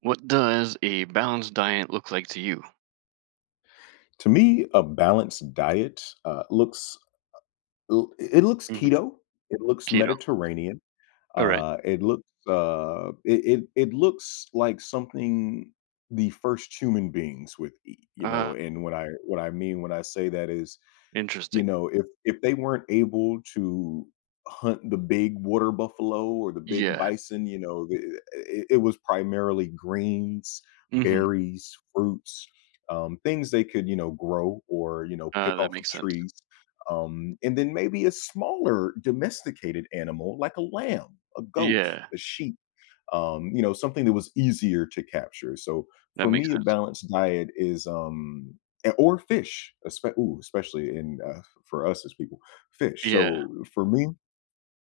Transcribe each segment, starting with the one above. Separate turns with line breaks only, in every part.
What does a balanced diet look like to you?
To me, a balanced diet looks it looks
Mhm.
keto, it looks
Keto.
Mediterranean.
All right.
Uh, it looks uh, it, it it looks like something the first human beings would eat. You
Uh,
know, and what I mean when I say that is
Interesting.
if they weren't able to hunt the big water buffalo or the big
Yeah.
bison. You know, the it it was primarily greens,
Hmm.
berries, fruits, things they could, you know, grow or, you know, pick
That
off of
makes sense.
trees. And then maybe a smaller domesticated animal like a lamb, a goat,
Yeah.
a sheep, something that was easier to capture. So
That
for
makes
me, a
sense.
balanced diet is, or fish, especially in for us as people, fish.
Yeah.
So for me,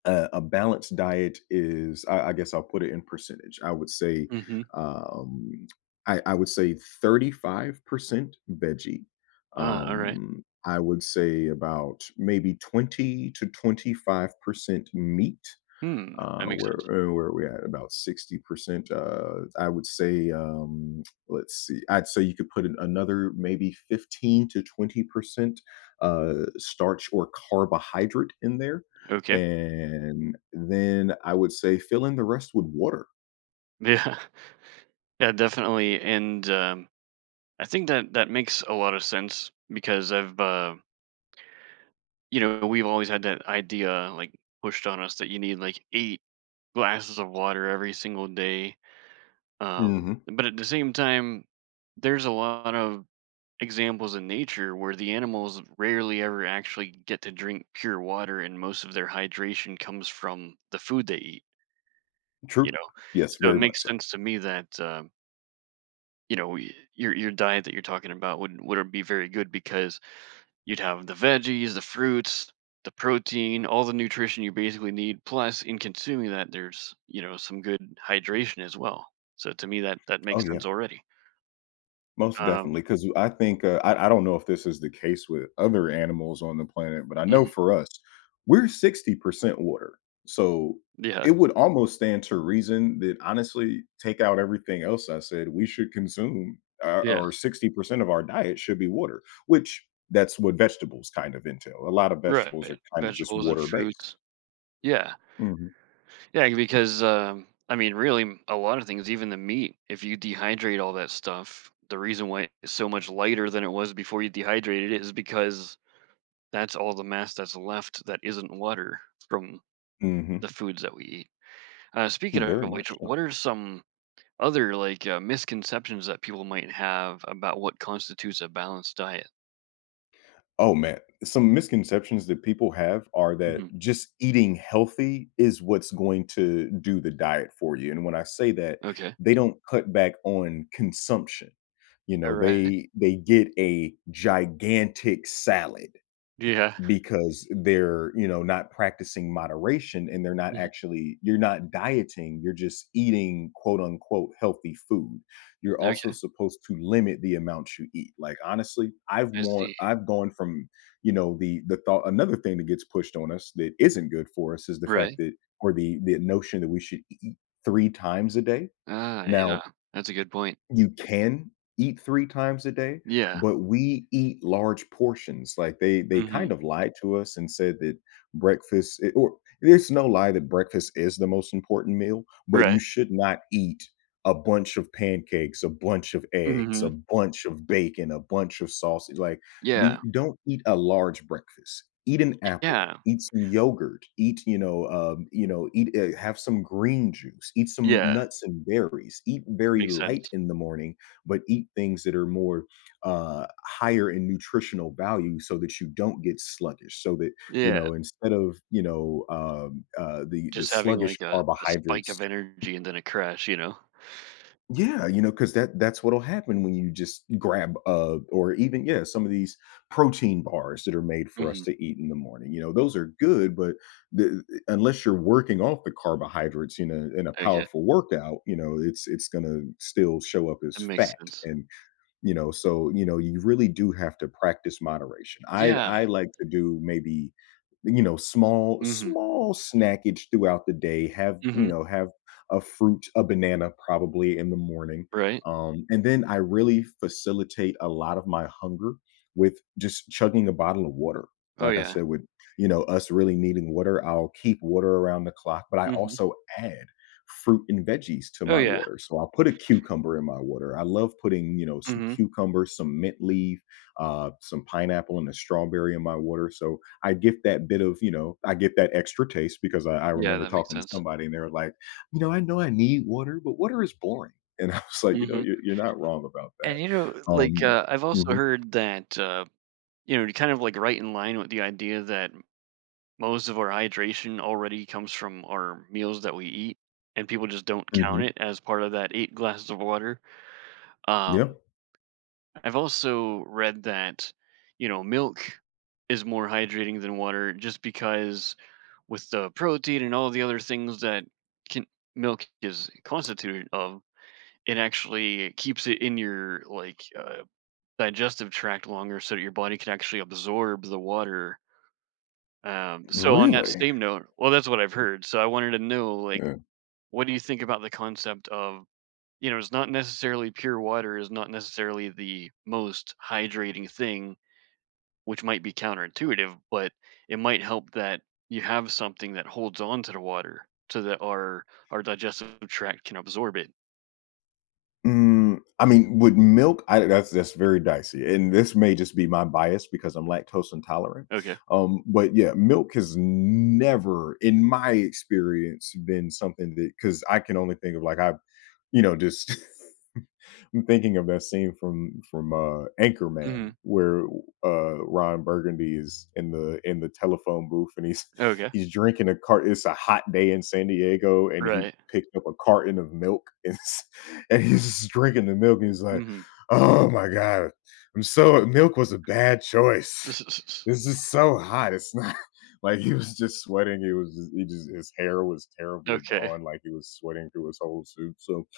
a balanced diet is, I guess I'll put it in percentage.
Hmm.
Um, I would say 35% veggie.
All right.
I would say about maybe 20 to 25% meat
Hmm.
uh,
That makes
where
sense.
where we at about 60%. I would say, let's see, I'd say you could put in another maybe 15 to 20% starch or carbohydrate in there.
Okay.
And then I would say fill in the rest with water.
Yeah. Yeah. Definitely. And I think that that makes a lot of sense because we've always had that idea like pushed on us that you need like 8 glasses of water every single day.
Hmm.
But at the same time, there's a lot of examples in nature where the animals rarely ever actually get to drink pure water, and most of their hydration comes from the food they eat you
True.
know
Yes,
so it
very much
makes
so.
sense to me that your diet that you're talking about would be very good because you'd have the veggies, the fruits, the protein, all the nutrition you basically need, plus in consuming that there's some good hydration as well. So to me that that
Oh,
makes
yeah.
sense already
Most
um
definitely, because I think, I don't know if this is the case with other animals on the planet, but I know
mhm,
for us, we're 60% water. So,
yeah,
it would almost stand to reason that honestly, take out everything else I said, we should consume or
yeah.
or 60% of our diet should be water, which that's what vegetables kind of entail. A lot of vegetables
Right,
are kind of just
vegetables and
water based.
fruits. Yeah,
Mhm,
yeah, because, I mean, really, m a lot of things, even the meat, if you dehydrate all that stuff, the reason why it's so much lighter than it was before you dehydrated it is because that's all the mass that's left that isn't water from
mhm.
the foods that we eat. Speaking
Very
of which,
much so.
what are some other, like, misconceptions that people might have about what constitutes a balanced diet?
Oh, man. Some misconceptions that people have are that
Mhm,
just eating healthy is what's going to do the diet for you, and when I say that,
okay.
they don't cut back on consumption. You know,
Alright.
they get a gigantic salad,
Yeah.
because they're, not practicing moderation and they're not
Mhm.
actually, you're not dieting, you're just eating quote unquote healthy food. You're also
Okay,
supposed to limit the amount you eat. Like honestly,
I see.
I've gone from, you know, the thought another thing that gets pushed on us that isn't good for us is
Right.
the notion that we should eat 3 times a day.
Ah, yeah.
Now
That's a good point.
you can eat 3 times a day,
Yeah.
but we eat large portions. Like, they
Mhm.
kind of lied to us and said that breakfast I or there's no lie that breakfast is the most important meal, but you
Right.
should not eat a bunch of pancakes, a bunch of eggs, a
Mhm.
bunch of bacon, a bunch of sausage. Like, the
Yeah.
don't eat a large breakfast. Eat an apple,
Yeah.
eat some yogurt, eat, you know, eat, have some green juice, eat some
Yeah.
nuts and berries, eat very
Makes
light
sense.
in the morning, but eat things that are more higher in nutritional value so that you don't get sluggish. So that,
Yeah.
instead of, the
Just having,
sluggish
like, a spike of
carbohydrates.
energy and then a crash, you know?
Yeah, you know, because that's what'll happen when you just yeah, some of these protein bars that are made for us
Mhm.
to eat in the morning. You know, those are good, but the unless you're working off the carbohydrates in a
Okay.
powerful workout, you know, it's gonna still show up
That
as
makes
fat.
sense.
And, so, you really do have to practice moderation. I
Yeah.
I like to do maybe, small
Mhm.
small snackage throughout the day, have,
Mhm.
have a fruit, a banana probably in the morning.
Right.
And then I really facilitate a lot of my hunger with just chugging a bottle of water.
Oh,
Like I
yeah.
said, with, us really needing water, I'll keep water around the clock, but I
Mhm.
also add fruit and veggies to
Oh,
my
yeah.
water. So I'll put a cucumber in my water. I love putting, some
Mhm.
cucumber, some mint leaf, some pineapple, and a strawberry in my water. So I get that bit of, you know, I get that extra taste because I
Yeah,
remember
that makes
talking to
sense.
somebody and they were like, you know I need water, but water is boring. And I was like, you know,
Mhm.
you're not wrong about
And,
that.
like,
Um,
I've also
mhm.
heard that, kind of, like, right in line with the idea that most of our hydration already comes from our meals that we eat, and people just don't count
mhm.
it as part of that 8 glasses of water. Um,
Yep.
I've also read that, milk is more hydrating than water just because with the protein and all the other things that can, milk is constituted of, it actually keeps it in your like digestive tract longer so that your body can actually absorb the water. So on that
Really?
same note, well, that's what I've heard, so I wanted to know, like, what do you think about the concept of, it's not necessarily pure water is not necessarily the most hydrating thing, which might be counterintuitive, but it might help that you have something that holds on to the water so that our digestive tract can absorb it.
I mean, with milk, I that's very dicey, and this may just be my bias because I'm lactose intolerant.
Okay.
But yeah, milk has never, in my experience, been something that because I can only think of like I've, you know, just I'm thinking of that scene from Anchorman
Mhm.
where Ron Burgundy is in the telephone booth and he's
Okay.
he's drinking a cart. It's a hot day in San Diego, and he
Right.
picked up a carton of milk and he's just drinking the milk. And he's like,
Mhm.
"Oh my god, I'm so milk was a bad choice. This is so hot. It's not." Like he was just sweating. He just his hair was terribly
Okay.
gone. Like he was sweating through his whole suit. So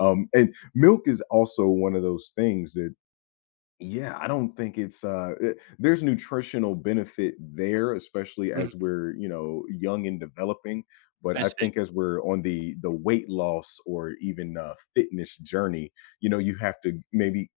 and milk is also one of those things that, yeah, I don't think there's nutritional benefit there, especially as
Mhm.
we're young and developing. But
I
I
see.
think as we're on the weight loss or even fitness journey, you know, you have to maybe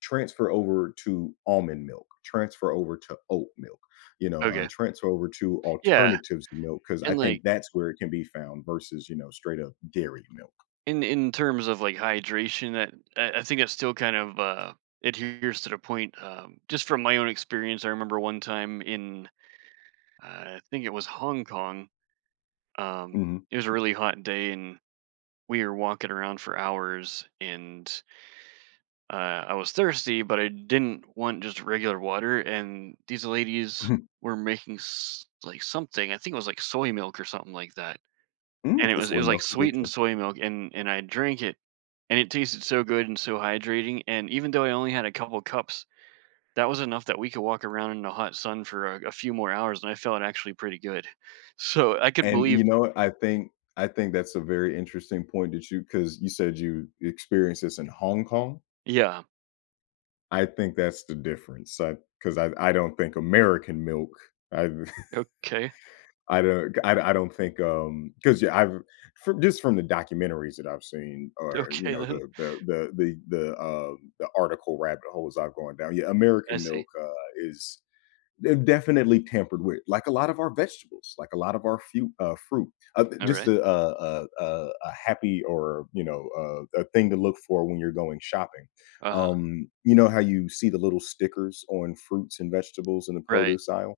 transfer over to almond milk, transfer over to oat milk,
Okay.
transfer over to
Yeah,
alternatives to milk because I
and, like
think that's where it can be found versus straight up dairy milk.
in terms of like hydration that I think that still kind of adheres to the point, just from my own experience I remember one time in I think it was Hong Kong um,
Mhm.
it was a really hot day and we were walking around for hours and I was thirsty but I didn't want just regular water and these ladies were making like something I think it was like soy milk or something like that. And it
And
was it
soy
was, like,
milk is good
sweetened
too.
soy milk, and I drank it, and it tasted so good and so hydrating, and even though I only had a couple cups, that was enough that we could walk around in the hot sun for a few more hours, and I felt actually pretty good. So, I could
And
believe.
you know, I think that's a very interesting point that you because you said you experienced this in Hong Kong.
Yeah.
I think that's the difference. I Because I don't think American milk. I
Okay.
I don't think because yeah I've from, just from the documentaries that I've seen or you
Okay,
know
then.
the article rabbit holes I've gone down. Yeah,
I
American milk
see.
is they're definitely tampered with, like a lot of our vegetables, like a lot of our fruit. Just
Alright.
a happy or a thing to look for when you're going shopping.
Uh-huh.
You know how you see the little stickers on fruits and vegetables in the
Right.
produce aisle.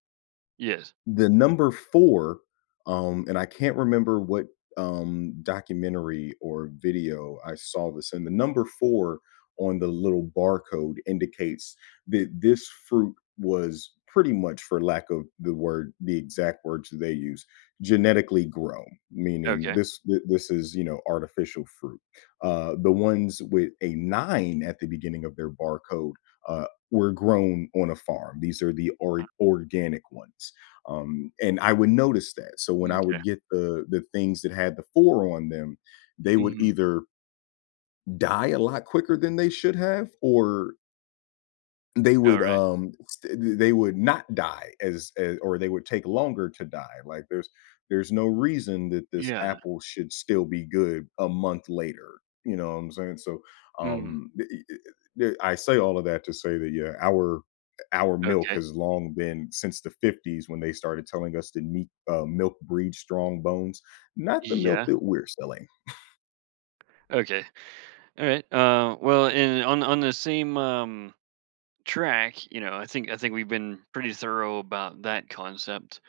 Yes.
The number 4, and I can't remember what, documentary or video I saw this. And the number 4 on the little barcode indicates that this fruit was pretty much, for lack of the exact words that they use, genetically grown, meaning
Okay.
this is, you know, artificial fruit. The ones with a 9 at the beginning of their barcode, uh, were grown on a farm. These are the or
Uh,
organic ones. And I would notice that. So when I would
M'kay.
get the things that had the 4 on them, they would
Mhm.
either die a lot quicker than they should have or they would,
Alright.
um, st they would not die as or they would take longer to die. Like, there's no reason that this
Yeah.
apple should still be good a month later, you know what I'm saying? So,
Mm.
the e e the I say all of that to say that, yeah, our milk
Okay.
has long been since the '50s when they started telling us that meat milk breeds strong bones, not the milk
Yeah.
that we're selling.
Okay. Alright. Well, and on the same, track, you know, I think we've been pretty thorough about that concept.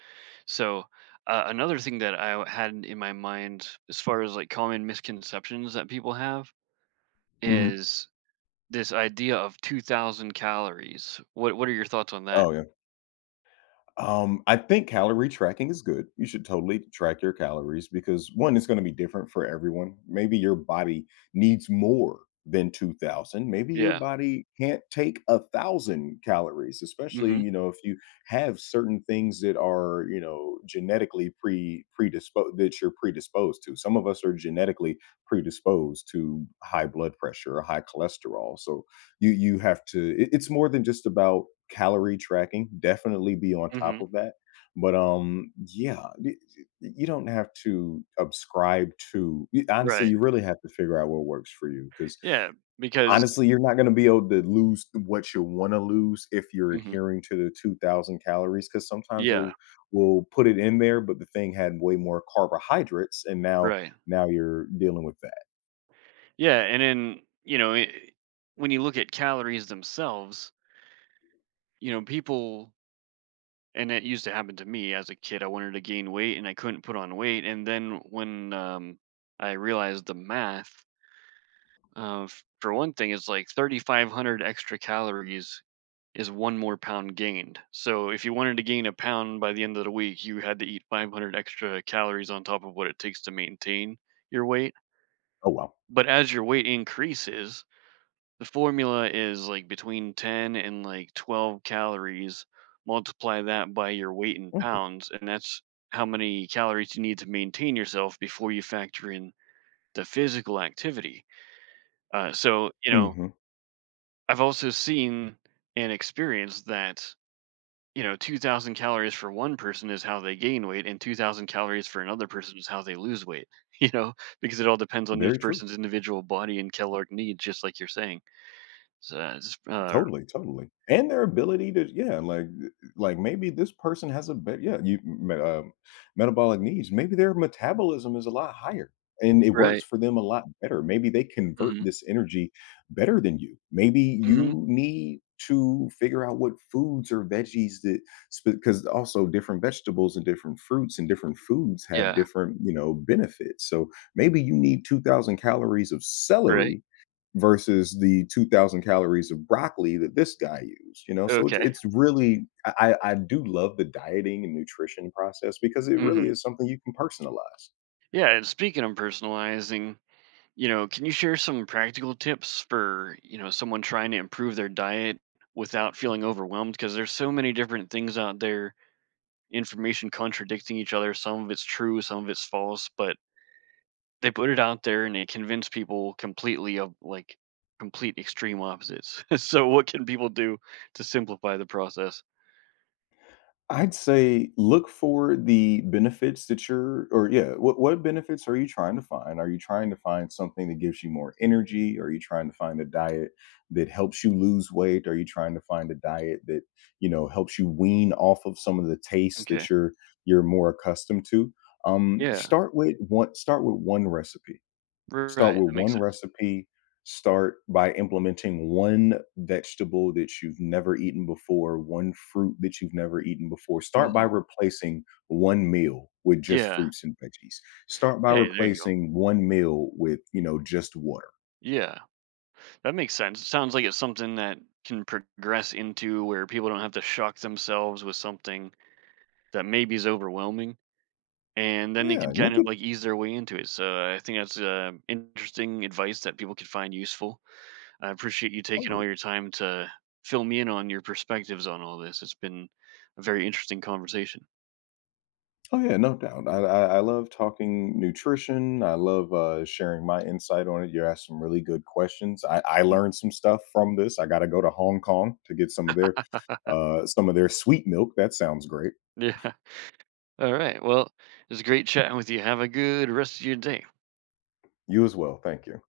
So another thing that I had in my mind, as far as like common misconceptions that people have,
Mhm.
is this idea of 2,000 calories. What are your thoughts on that?
Oh, yeah. I think calorie tracking is good. You should totally track your calories because one, it's going to be different for everyone. Maybe your body needs more than 2000. Maybe your
Yeah.
body can't take a thousand calories, especially,
Mm-hmm.
you know, if you have certain things that are, you know, genetically predisposed that you're predisposed to. Some of us are genetically predisposed to high blood pressure or high cholesterol. So you have to it, it's more than just about calorie tracking. Definitely be on top
Mm-hmm.
of that, but yeah, you don't have to subscribe to honestly,
Right.
you really have to figure out what works for you because
Yeah. Because.
honestly, you're not going to be able to lose what you want to lose if you're
Mhm,
adhering to the 2000 calories because sometimes
yeah.
we'll put it in there, but the thing had way more carbohydrates, and
Right.
now you're dealing with that.
Yeah. And then it, when you look at calories themselves, people and it used to happen to me as a kid. I wanted to gain weight and I couldn't put on weight. And then when I realized the math, for one thing, it's like 3,500 extra calories is one more pound gained. So if you wanted to gain a pound by the end of the week, you had to eat 500 extra calories on top of what it takes to maintain your weight.
Oh, wow.
But as your weight increases, the formula is, like, between 10 and, like, 12 calories, multiply that by your weight in pounds, and that's how many calories you need to maintain yourself before you factor in the physical activity. So,
Hmm.
I've also seen and experienced that, 2,000 calories for one person is how they gain weight, and 2,000 calories for another person is how they lose weight, you know, because it all depends on
Very
each
true.
person's individual body and caloric needs, just like you're saying. So, it's,
Totally, totally, and their ability to like maybe this person has a better, yeah, you met metabolic needs, maybe their metabolism is a lot higher and it works
right.
for them a lot better. Maybe they convert
Mhm.
this energy better than you. Maybe
Mhm.
you need to figure out what foods or veggies that because also different vegetables and different fruits and different foods have
Yeah.
different, you know, benefits. So, maybe you need 2,000 calories of
Right.
celery versus the 2000 calories of broccoli that this guy used. So it's
Okay.
it's really, I do love the dieting and nutrition process because it really
Mhm.
is something you can personalize.
Yeah, and speaking of personalizing, can you share some practical tips for, someone trying to improve their diet without feeling overwhelmed? Because there's so many different things out there, information contradicting each other. Some of it's true, some of it's false, but they put it out there and it convinced people completely of like complete extreme opposites. So what can people do to simplify the process?
I'd say look for the benefits that you're or yeah, what benefits are you trying to find? Are you trying to find something that gives you more energy? Are you trying to find a diet that helps you lose weight? Are you trying to find a diet that, helps you wean off of some of the tastes
Okay.
that you're more accustomed to? Um,
Yeah.
start with one start with one recipe Start
Right.
with
That makes
1
sense.
recipe, start by implementing 1 vegetable that you've never eaten before, 1 fruit that you've never eaten before. Start by
Hmm.
replacing 1 meal with just
Yeah.
fruits and veggies. Start by
Hey, there you go.
replacing 1 meal with, just water.
Yeah, that makes sense. It sounds like it's something that can progress into where people don't have to shock themselves with something that maybe is overwhelming, and then they
Yeah,
can kind
make
of
it.
like ease their way into it. So I think that's interesting advice that people could find useful. I appreciate you taking all your time to fill me in on your perspectives on all this. It's been a very interesting conversation.
Oh yeah, no doubt. I love talking nutrition. I love sharing my insight on it. You asked some really good questions. I
Mm.
learned some stuff from this. I got to go to Hong Kong to get some of their sweet milk. That sounds great.
Yeah. All right. Well, it was great chatting with you. Have a good rest of your day.
You as well. Thank you.